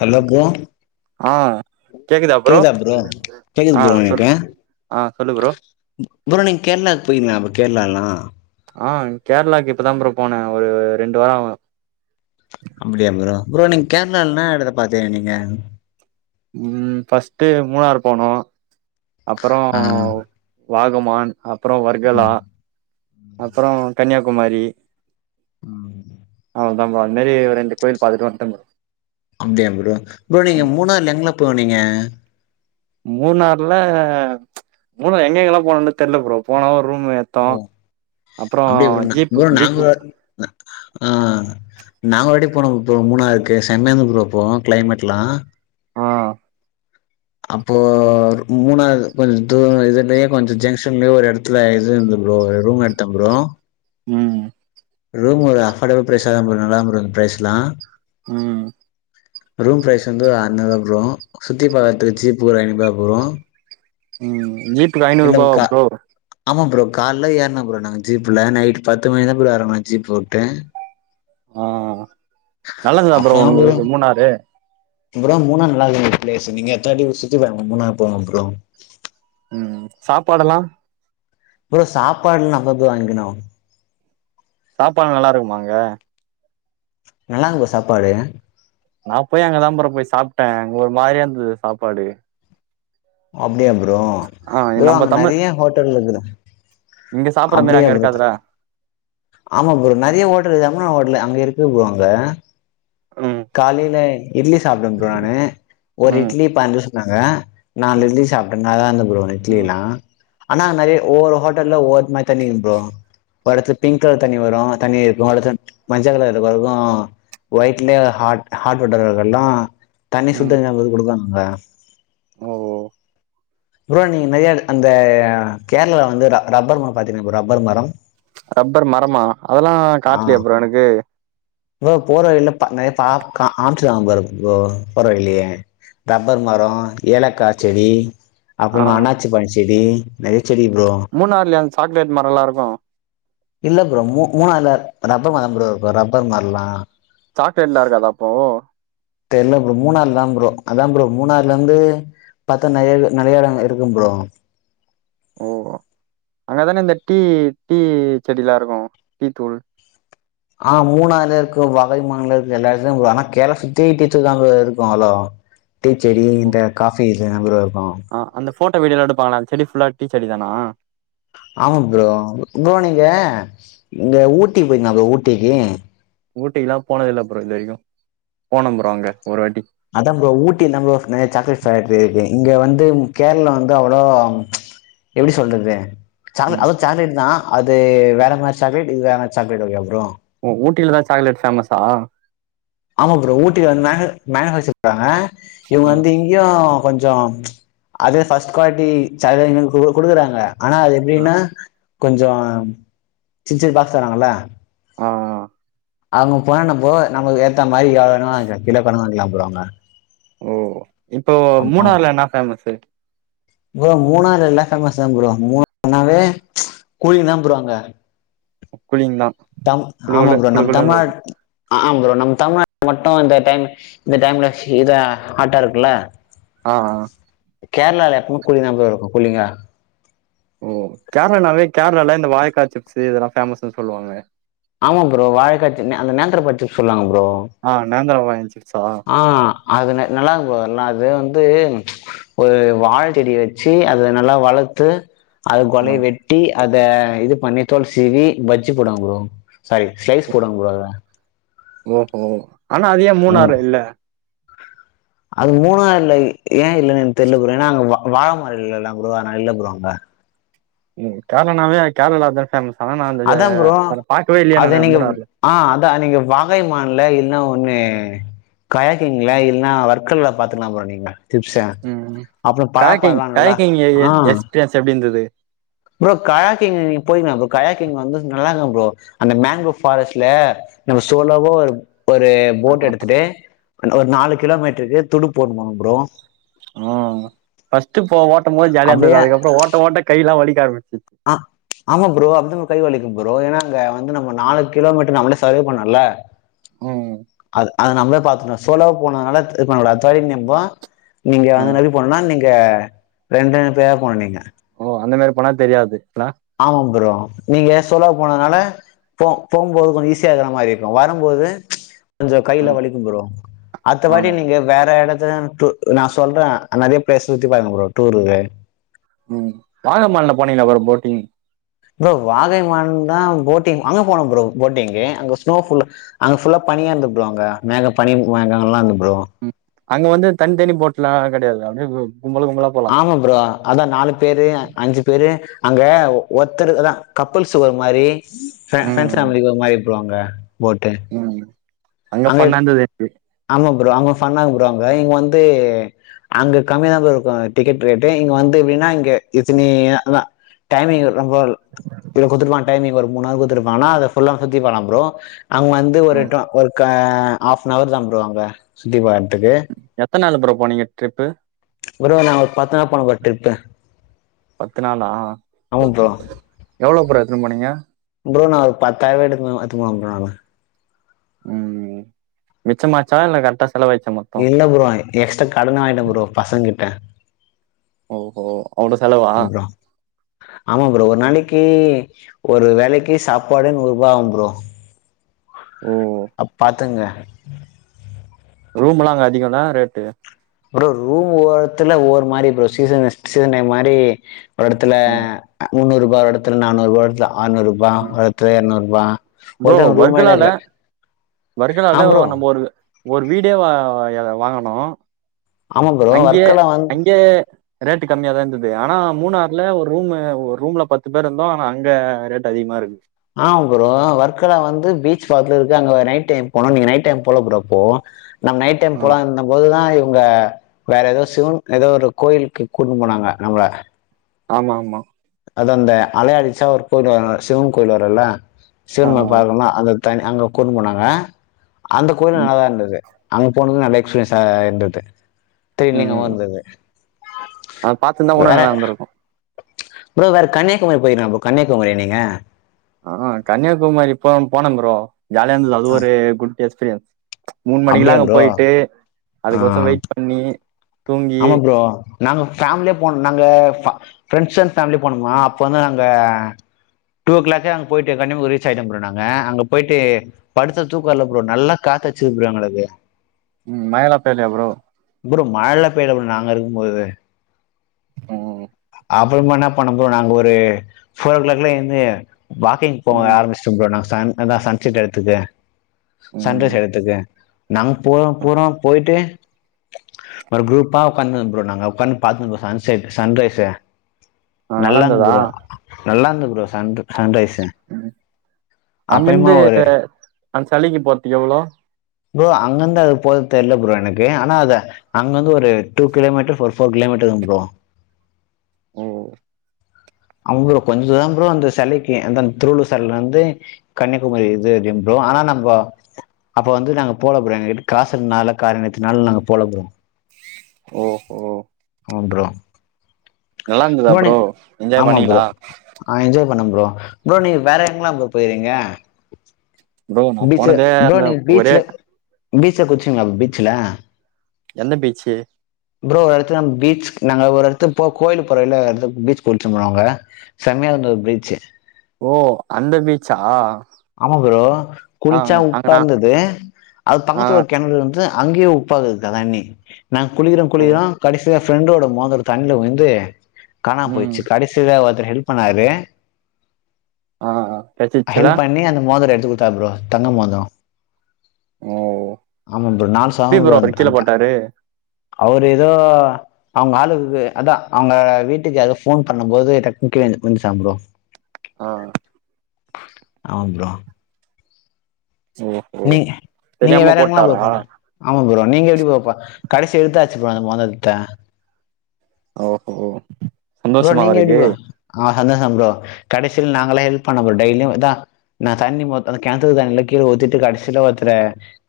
Hello போ ஆ கேக்குதா ப்ரோ கேக்குது ஆ ப்ரோ சொல் எனக்கு ஆ சொல்லு ப்ரோ ப்ரோ நீங்க கேரளாக்கு போயிருங்ளா கேரளாலாம் ஆ கேரளாக்கு இப்பதான் ப்ரோ போனேன் ஒரு ரெண்டு வாரம் ஆவு அப்படியா ப்ரோ ப்ரோ நீங்க கேரளால என்ன எடத்த பாத்தீங்க நீங்க ம் பஸ்ட் மூணாறு போனோம் அப்புறோ ஆ வாகமான் அப்புறம் வர்கலா ம் அப்ரோம் கன்னியாகுமரி ம் [unintelligible] நம்ம அதுமாதிரி ரெண்டு கோயில் பாத்துட்டு வந்ட்டேன் ப்ரோ அப்படியா ப்ரோ ப்ரோ நீங்க மூணாருல எங்களா போனீங்க ம் மூணுாறுல மூல எங்க எங்க போணோமூணு தெரில ப்ரோ போனதான் ரூம் ஓ எத்தோம் அப்புறோம் அப்டியா ப்ரோ நா ஜீப் ப்ரோ ஜீப் நாங்க ஆ நாங்க ஒருவாட்டி போனோம் ப்ரோ மூணாருக்கு செமயா ருந்து போனோ கிளைமேட்லாம் ஆ அப்போ மூணாரு கொஞ்சம் தூரம் இதுலயே கொஞ்சம் ஜங்ஷன்லயே ஒரு எடத்துல இது இருந்தது ப்ரோ ரூம் எடுத்தோப்ரோ ம் ரூம் ஒரு அஃபர்டபிள் ப்ரைச தான் ப்ரோ நல்லாதா ப்ரோ ப்ரைசலா ம் ரூம் ப்ரைஸ் வந்து அரனுருவ ப்ரோ சுத்தி பாக்கறதுக்கு ஷீப்கு ஒரு ஐநூற்வா ப்ரோ ம் ம் ஜீப்புக்கு ஐநூறுவா வா ப்ரோ காலேல ஏறுனோ ப்ரோ நாங்க ஜீப்ல நைட் பத்து மணிதான் போய் இறங்கனோம் ஜீப உட்டு ஆஹ் நல்லது தான் ப்ரோ உங்களுக்கு மூணாறு அப்புறோம் மூணாரு நல்லாருக்கு பிளேஸ்னு நீங்க சுத்தி பாருங்க மூணாரு போங்க ப்ரோ ம் சாப்படால்லாம் ப்ரோ சாப்பாடுலாம் நம்ம போய் வாங்கிகினும் சாப்பாடு நல்லா இருக்குமா அங்க நல்லா இருக்கும் ப்ரோ சாப்பாடு நான் போய் அங்கதான் ப்ரோ போய் சாப்ட்டேன்ஒரு மாரியா இருந்தது சாப்பாடு ஆம் அப்படியா புரோ ஆ ப்ரோ நம்ம அங்க தமிழ் நிறைய ஹோட்டல் இருக்குது இங்க சாப்புட்ற மாரி அப்படியா அங்க புரோ இருக்காதுடா ஆமா ப்ரோம் நிறைய ஓட்டல் [unintelligible] ஓட்டல் அங்க இருக்கு ப்ரோம் அங்க ம் காலையில இட்லி சாப்ட்டேன் ப்ரோ நானு ஒரு ம் இட்லி பாஞ்சி ரூ சொன்னாங்க நாலு ம் இட்லி சாப்ட்டேன் நாதான் இருந்து ப்ரோ அந்தஇட்லி ம் எல்லாம் ஆனா நிறைய ஒவ்வொரு ஹோட்டல்ல ஒவ்வொருத்த மாதிரி தண்ணி கும் ப்ரோ ஹாட் ஹாட் வாட்டர்ரால்லாம் தண்ணி ம் சுத்தண்ணித்தான் கொடுக்கங்க ஆ ஓ ப்ரோ நிறைய அந்த கேரளால வந்து ரப்பர் மரம் பாத்தீங்க ரப்பர் மரம் ரப்பர் மரமா அதெல்லா ஆ காட்லயா ப்ரோ எனக்கு ப்ரோ போற வழில [unintelligible] [unintelligible] ப்ரோ போற வழிலையே ரப்பர் மரம் ஏலக்காய் செடி அப்புர அண்ணாச்சிப்பழச்செ செடி ந மூணாறுலய அந்த சாக்லேட் மரம் லா இருக்கும் இல்ல ப்ரோ மூ மூணு நாள்ல ரப்பர் மரம் ப்ரோம் ரப்பர் மரலாம் சாக்லேட் லாம் இருக்காதா அப்போ தெரியல ப்ரோம் மூணாார்ல தான் ப்ரோம் அதா ப்ரோம் மூணாறுல இருந்து பார்த்தா நிறைய நிறை யடம் இருக்கு ப்ரோ ஓ அங்கதானே இந்த டீ டீ செடிலாம் இருக்கும் டீ தூள் ஆஹ் மூணார்ல இருக்கும் [unintelligible] இருக்கும் எல்லா இடத்துலயும் ஆனா கேரலா சுத்திட டீத்தூள் தா இருக்கும் ப்ரோ அவளோ டீச்செடி இந்த காஃபி கேமரோ ஆஹ் அந்த போட்டோ வீடியோ எடுப்பாங்கல்ல அந் செடி புல்லா டீச்செடி தானா ஆமா ப்ரோ ப்ரோ நீங்க இங்க ஊட்டிக்கு போயிருக்கீங்களா ப்ரோ ஊட்டிக்கு ஊட்டி க்கு லாம் போனதில்ல ப்ரோ இது வரைக்கும் போன ப்ரோ அங்க ஒரு வாட்டி அதான் ப்ரோ ஊட்டிய நிறைய சாக்லேட் ஃபாக்டரி இருக்கு இங்க வந்து கேரளம் வந்து அவ்வளவு எப்படி சொல்றது ம் அதோ சாக்லேட் தா அது வேற மாதிரி சாக்லேட் இது வேற மாதிரி சாக்லேட் ஓகே வா ப்ரோ ஊட்டிலதா சாக்லேட் பேஃமஸா ஆமா ப்ரோ ஊட்டில வந்து மேனுபாக்ச்சர் பன்றாங்க இவங்க ஆ வந்து இங்கயும் கொஞ்சம் அதே பர்ஸ்ட் குவாலிட்டி சாக்லேட் கொடுக்குறாங்க ஆனா அது ஆ எப்படின்னா கொஞ்சம் சின்ன சின்ன பாக்ஸ் தராங்கள ஆ அவங்க போனப்போ நமக்கு ஏத்த மாதிரி எவ்வளோண கிலோக்கணா வாங்கிக்கலாம் ப்ரோ அங்க ஓ இப்போ மூணறுல என்ன பேமஸு பரோ மூணார் எல்லாம் பேமஸ் தான் ப்ரோ மூணனாவே கூழி தா ப்ரோ அங்க கூழிங்கலா தம் ஆமா ப்ரோ நம் தமிழ்நாட் ஆ ப்ரோ நம்ம தமிழ்நாடு மட்டும் இந்த டைம் இந்த டைம்ல இத ஹாட்டா இருக்குல்ல ஆஹ் கேரளால எப்பமே குளிந்தா ம் ப்ரோ இருக்கும் குள்ளிங்கா ஓ கேரளனாவே கேரள இந்த வாயக்காய் சிப்ஸ் இதெல்லாம் பேஃமஸ்ன்னு சொல்லுவாங்க. ஆமா ப்ரோ வாழைக்க அந்த நேந்திரம் பழ சிப்ஸ் சொல்லாங்க ப்ரோ. ஆஹ நேந்திரா பழ சிப்ஸ் ஆஹ் அதுன நல்லா இருக்கும் ஃபுரோ அது வந்து ஒரு வாழ தெடி வச்சு அதை நல்லா வளர்த்து அது ஆ கொலைைய வெட்டி அத இது பண்ணித் தோள் சீவி பஜ்ஜு போடுவாங்க ஃபுரோ சாரி ஸ்லைஸ் போடுவாங்க அதல ஒ ஒஹோ ஆனா அது ஏன் ஆமா மூணாறு இல்ல அது மூணாறுல ஏ இல்லன்னு எனக்கு தெரியல ப்ரோ ஏன்னா வாழ வாழமர இல்லைல ப்ரோ அதனால இல்ல ப்ரோ அங்க உம் கேரளானாவே [unintelligible] தா ஃபேமஸ் ஆனா நா அந்த அதான் ப்ரோ அத பாக்கவே இல்லையே நானு அது நீங்க மூணாறுல ஆஹ் அதா நீங்க வாகை மான்ல இன்னொ ஒண்ணு காயக்கிங்கள இல்ன்னா வர்க்கள்ல பாத்துக்கலா ப்ரோ நீங்க டிப்ஸ உம் அப்புறம் களட்டிங் பலாப்பழம்லாம் நல்லா கழக்கிங் எ எ ஆ எக்ஸ்ரியன்ஸ் எப்டி இருந்துது ப்ரோ கயாக்கிங்க நீங்க போயக்காம் ப்ரோ கயாக்கிங் வந்து நல்லாருந்து ப்ரோ அந்த மேங்குரோவ் ஃபாரஸ்ட்ல நம்ம சோலோவோ ஒரு ஒரு போட் எடுத்துட்டு அந் ஒரு நாலு கிலோமீட்டருக்கு துடுப்பு போட்டு போணும் ப்ரோ ஹ ஃபஸ்ட் போ ஓட்டம் போது ஜாலியா அப்படியே இருந்தது அதுக்கப்புற ஓட்ட ஓட்ட கை எல்லா வலி க்க ஆரம் ஆ ஆமா ப்ரோ அப்டி கை வலிக்கும் ப்ரோ ஏன்னா அங்க வந்து நம்ம நாலு கிலோமீட்டர் நம்மளே சர்வே பண்ணம்ல ம் அது நம்மளே பாத்துட்டோ சோலோவு போனதுனால து பண்ணல தொழில் நுட்ப நீங்க ஆ வந்து [unintelligible] நீங் க ரெண்டு பேரா போனிங்க ஓ அந்த மாதிரி போனா தெரியாது இல்ல ஆமாம் ப்ரோ நீங்க சோலோ வா போனதுனால போ போகும்போது கொஞ்ச ஈஸியா இருக்கற மாதிரி இருக்கு வரும்போது கொஞ்ச ஆ கையெலா வலிக்கும் ப்ரோ அடுத்தவாட்டி ஆமா நீங்க வேற எடத் த து நா சொல்றே நெறைய பிளேஸ் சுத்தி பாருங்க ப்ரோ டூரு உம் வாங்கமான்ல போனிங்களா ப்ரோ போட்டிங் ப்ரோ வாகை மான்தா போட்டிங் அங்க போனோம் ப்ரோ போட்டிங்கு அங்க ஸ்னோ ஃபுல் அங்க ஃபுல்லா பனியா இருந்து ப்ரோ அங்க மேக பனி மேக எல்லா இருந்து ப்ரோ ம் அங்க வந்து தனித்தனி போட் லா கெடையாது அப்டியே கும்பல் கும்பலா போலா ஆமா ப்ரோ அதா நாலு பேரு அஞ்சு பேரு அங்கே ஒருத்தருக்கு தா கப்பில்ஸு ஒரு மாரி ஃபிரண் ம் ஃப்ரண்டஸ் னா ம் ஒரு மாரி ப்லா அங்க போட்டு ம் அங்க ஃபன்னா இருந்தது ஆமா ப்ரோ அங்க ஃபண்ணாங்க ப்ரோ அங்க இங்க வந்து அங்க கம்மியா தா ப்ரோ இருக்கு டிக்கெட் ரேட்டு இங்க வந்து எப்படின்னா இங்க இத்தனிய அதா டைமிங் ரொம்ப இ குடுத்துருப்பாங்னா டைமிங் ஒரு மூணு ஆர் குடுத்துருப்பாங்கன்னா அத ஃபுல்லா சுத்தி பாக்கலாம் ப்ரோ அங்க வந்து ஒரு ம் [unintelligible] ஒர்க் ப்ப ஆஃப் அன் அவர் தா ப்ரோ அங்க சுத்தி பாக்ற துக்கு எத்தனாலு ப்ரோ போனீங்க ட்ரிப்பு ஒருவ நா ஒரு பத்து நாள் போன ப்ரோ டிரிப்பு பத்து நாளா எவ்வள புரோ எடுத்துட்டுப்போனீங்க புரோ நா ஒரு பத்தாயிரவ எடுத்து போன புரோ உம் மிச்சமாச்ச இல்ல க இல்ல ப்ரோ எக்ஸ்ட்ரா கடன் வாங்கிட ப்ரோ பசங்கிட்ட ஓஹோ அவ்வள செலவா ப்ரோ ஆமா ப்ரோ ஒரு நாளைக்கு ஒரு வேலைக்கு சாப்பாடு நூரூபா ஆகு ப்ரோ ஓ அப்பா தங்க ரூம் எலா அங்க அதிகந்தா ரேட்டு ப்ரோ அப்பற ரூம் ஓரத்துல ஒரு மாரி அற சீசன் சீசன் மாரி ஒரு எடத்துல ம் அ முன் ஒரு எடத்துல நானுரூபா தா அறுநூறு ரூபா ம் ஒரு இரநூருபா ப்ரோ ஒருத்த ரூமா வர்கலால எடுக்கல ஆ வர்கலால ப்ரோ நம்ம ஒரு ஒரு வீடே வா வாயல வாங்கனு ஆமா ப்ரோ அங்கே வர்க்கலா வந்து அங்கே ரேட்டு கம்மியாதா இருந்தது ஆனா மூணாறுல ஒரு ரூம் ஒரு ரூம்ல பத்து பேர் இருந்தோ ஆனா அங்க ரேட் அதிகமா இருக்கு ஆஹ் ப்ரோ வர்கலா வந்து பீச் பாக்கத்துல இருக்கு அங்க நைட் டைம் போனு நீங்க நைட் டைம் போல ப்ரோ அப்போ நம்ம நைட் டைம் ஆ. போலா இருந்த போதுதா அவங்க வேற ஏதோ சிவன் ஏதோ ஒரு கோயிலுக்கு கூட்டுன்னு போனாங்க நம்ப ஆமா ஆமா அது அந்த அலையடிச்சா ஒரு கோயில் வரு சிவன் கோவில் வருல ஆ, சிவன் பாக்கலா அந்த த அங்க கூட்னுபோனாங்க அந்த கோயில் ம், நல்லாதா இருந்தது அங்க போனது நல்ல எக்ஸ்பீரியன்ஸா இருந்தது ட்ரெலிங்கமா இருந்தது அத பாத்தந்தா உன்னு நல்லா இருந்திருக்கு ஃப்ரோ வேற கன்னியாகுமரி போயிருக்கம் ஃப்ரோ கன்னியாகுமாரியா நீங்க ஆ கன்னியாகுமரி போ போனம்ஃப்ரோ ஜாலியாந்தது அது ஒரு குட் டேஸ் மூணு மணிக்கல்லா அப்டியா அங்க ப்ரோ போயிட்டு ஆ அதுக்கொச வெயிட் பண்ணி தூங்கி ஆமா ஃப்ரோ நாங்க ஃபேமிலியே போன நாங்க ஃபா பிரெண்ட்ஸ் அண்ட் ஃமிலி போண்ணுமா அப்ப வந்து நாங்க டூ ஓ கிளாக்கே அங்க போயிட்டு கன்னியாகுமாரி ரீச் ஆயிட்டம் ஃப்ரோ நாங்க அங்க போயிட்டு படுத்த தூக்க வரல ஃப்ரோ நல்லா காத்து அடிச்சது ஃப்ரோ எங்களுக்கு உம் மயிலாப்பலி எவ்ளோ உமரு மால டபேடபில் நாங்க இருக்கும் போது ஓ அப்றமா என்னா பண்ணம் ப்ரோ நாங்க ஒரு ஃபோர் ஓ க்ளாக்ல எந்து வாக்கிங் போக ம் ஆரம்பிச்சிடோம் ப்ரோ ந சன் அதா சன் செட்டு எடத்துக்கு சன் ம் ரைஸ் எடத்துக்கு நாங்க போறோம் போறோ போயிட்டு ஒரு க்ரூப்பா உக்காந்தோ ப்ரோ நாங்க உக்காந்து பாத்தோ ப்ரோ சன்செட் சன்ரை ஸு ஆ, நல்லா நல்லாந்து இருந்ததா ஃப்ரோ நல்லாந்து ஃப்ரோ சன்ரு சன் ரைஸ் அங்கேந்து ஒரு அந் சளிக்கி போற்த்து எவ்ளோ ப்ரோ அங்கந்து அது போத தெர்ல ப்ரோ எனக்கு ஆனா அத அங்கந்து ஒ ரு டூ கிலோமீட்டர் ஃபோர் ஃபோர் கிலோமீட்டதா ப்ரோ ம் அவ்வளோ கொஞ்ச தூரம் ஃப்ரோ அந்த சிலைக்கு அந்த திருவள்ளூர் சிலையிலருந்து கன்னியாகுமரி இது புரோ ஆனா நம்ம அப்ப வந்து நாங்க போகல எ காசுஇல்லாத காரணத்துனால நாங்க போகல புரோ ஓஹோ ஆ புரோ நல்லா இருந்ததா புரோ என்ஜாய் பண்ணிங்களா பண்ணோம் புரோ புரோ நீ வேற எங்கலா புரோ போயிறீங்க புரோ நா போனதே அந்த ஒரே ஃபீச்சில குளிச்சீங்களா ஃபீச்சல எந்த பீச்சு புரோ அந்த இடத்துல பீச் நாங்க ஒரு இடத்துக் இப்போ கோயிலு போகைல அடுத்த பீச் சொல்வாங்க செம்மையா இருந்தது பீச்சு ஓ அந்த பீச்சா ஆமா புரோ ஆ குளிச்சா உப்பா அங்கனா இருந்தது அது ஆ பக்கத்துல ஒரு கிணறு இருந்து அங்கேயும் உப்பா இருந்தது தண்ணி நாங்க குளிக்குறோம் ஓ குளிக்கிறோம் கடைசியா ஃப்ரெண்டோட மோதரம் தண்ணில விழுந்து காணாம் ம் போய்ச்சு கடைசில வ ஹெல்ப் பண்ணாரு ஆ கெட்சிச்சுலா மோதுரொ எடுத்து குத்தா ப்ரோ தங்க மோதுரொ ஓ ஆமாம் ப்ர் நா எப்டி சாவ் ப்ரோ வந் அவரு கீழ அந்த போட்டாரு அவரு ஏதோ அவ்ங்க ஆளுக்கு அதா அவ்ங்க வீட்டுக்கு எதோ ஃபோன் பண்ணம் போது டக்குன் கீழ உந்துச்சா ப்ரோ ஆ ஆ ப்ரோ ஓஹோ நீ நீங்க தெரியாம வேற என்ளா ப்ரோ போட்டாரா ப ஆமா ப்ரோ நீங்க எப்டி ப்ரோ ப கடசி எலுத்தா சி ப்ரோ அந்த மோதர்த்த ஓஹோ ப்ரோ சந்தோஷமா நீங்க எப்டி அவருக்கு ப்ரோ ஆ சந்தோஷம் ப்ரோ கடைசில நாங்கல்லா ஹெல்ப் பண்ணோ ப்ரோ டெய்லியுதா நா தண்ணி மொத்த கெணத்து தண்ணில கீழ ஊத்திட்டு கடசில ஒர்த்தற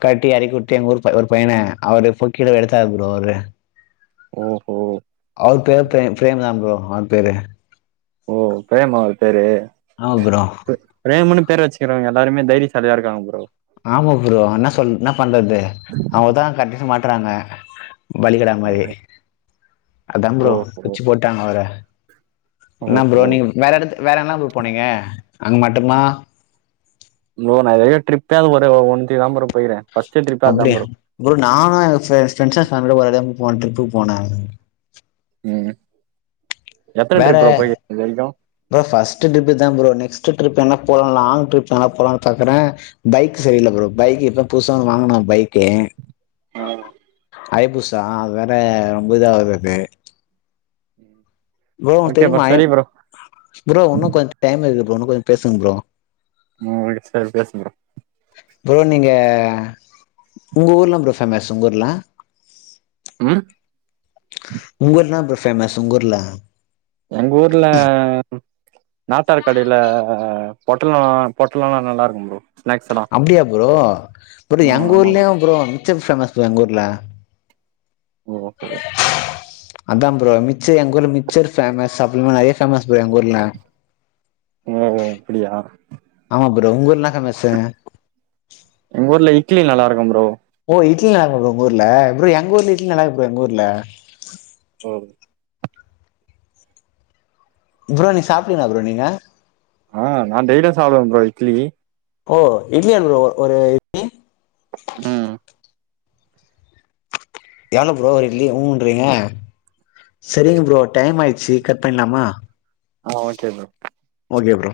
கட்டி எறக்கி வுட்டு எங்க ஊர்ப் ஒரு பயன அவரு புட்கிடு எடுத்தாரு ப்ரோ அவ்ரு ஓஹோ அவர் பேர் பிரேம் பிரேம் தா ப்ரோ அவர் பேரு ஓ பிரேம் அவரு பேரு ஆமா ப்ரோ பெ பிரேமுனு பேர் வச்சுக்கிறவங்க எல்லாருமே தைரியசாலியா இருக்காங்க ப்ரோ ஆமா ப்ரோ என்னா சொல் என்னா பண்றது அவருதா கடைசி மாட் ட்றாங்க பலிகடா ஓ மாரி அதா ப்ரோ ஓஹோ புடிச்சி போட்டாங்க அவர என்னா ப்ரோ ஓஹோ நீங்க வேற எடத்து வேற எங்கலா ப்ரோ போனீங்க அங்க மட்டுமா ப்ரோ ந இதுவரையு ட்டிரிப்பே அ ஒரு ஒன்னுத்துக்குதா ப்ரோ போய்க்கிற ஃபஸ் அப்டியா ப்ரோ நானு எங்க ப்ரெ ப்ரெண்ட்ஸ்ங்க ஃபேமிலியோட ஒரு டைம் போன டிரிப்புக்கு போன ம் எத்தன வேற, ட்ரிப் ப்ரோ போயிருக்கீங்க இது வரைக்கு ப்ரோ ஃபர்ஸ்ட் ட்ரிப் இதுதா ப்ரோ நெக்ஸ்ட் ட்ரிப் என்னா போலா லாங் ட்ரிப் எங்கலா போலான்னு பாக்குறே பைக் சரியில்ல ப்ரோ பைக் இப்ப புதுசா ஒன்னு வாங்கனு பைக்கு ஆ ஐ பூசா அது வேற ரொம்ப இதாகுது ப்ரோ ஒன் ஓகே தெரிய்மா சரி ஐயப் ப்ரோ ப்ரோ உன்னு கொஞ் டைம் இருக் ஒன்னு கொஞ் பேசுங் ப்ரோ ம் சரி பேசு ப்ரோ அ உங்க ஊர்ல ப்‌ரோ ஃபேமஸ் உங்க ஊர்ல ம் உங்க ஊர்லா ப்ரோ ஃபேமஸ் உங்கூர்ல எங்கூர்ல நாத்தார் கடைல பொட்டலோ பொட்டலோல்லா நல்லா இருக்கு ப்ரோ ஸ்நாக்ஸ் எல்லாம் அப்டியா ப்ரோ ப்ரோ ம் எங்க ஆமா ஊர்லயு ப்ரோ [unintelligible] ஃபேமஸ் எங்கூர்ல ஓஹோ அதா ப்ரோ மிச்சர் எங்க ஊர்ல மிச்சர் ஃபேமஸ் அப்ப இன்னு நெறைய ஃபேமஸ் ப்ரோ எங்க ஊர்ல ஓ அப்டியா ஆமா ப்ரோ உங்க ஊர்ல என்ன ஃபேமஸு எங்க ஊர்ல இட்லி நல்லா இருக்கு ப்ரோ ஓ இட்லி நல்லா இருக்குமா ப்ரோ உங்க ஊர்ல ப்‌ரோ எங்க ஊர்லயு இட்லி நல்லார்க்கு ப்ரோ எங்க ஊர்ல ப் ப்ரோ நீ சாப்டீங்ளா ப்ரோ நீங்க ஆஹ் நான் டெய்லியும் சாப்படுவேன் ப்ரோ இட்லி ஓ இட்லி அ ப்ரோ ஒரு இட்லி ம்ஹ் ஏங்க ப்ரோ இட்லிய ஊன்றீங்க சரிங்க ப்ரோ டைம் ஆயிடுச்சு கட் பண்ணிலாமா ஆஹ் ஓகே ப்ரோ ஓகே ப்ரோ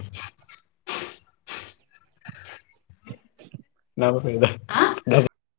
ஆஹ் ஓகே ப்ரோ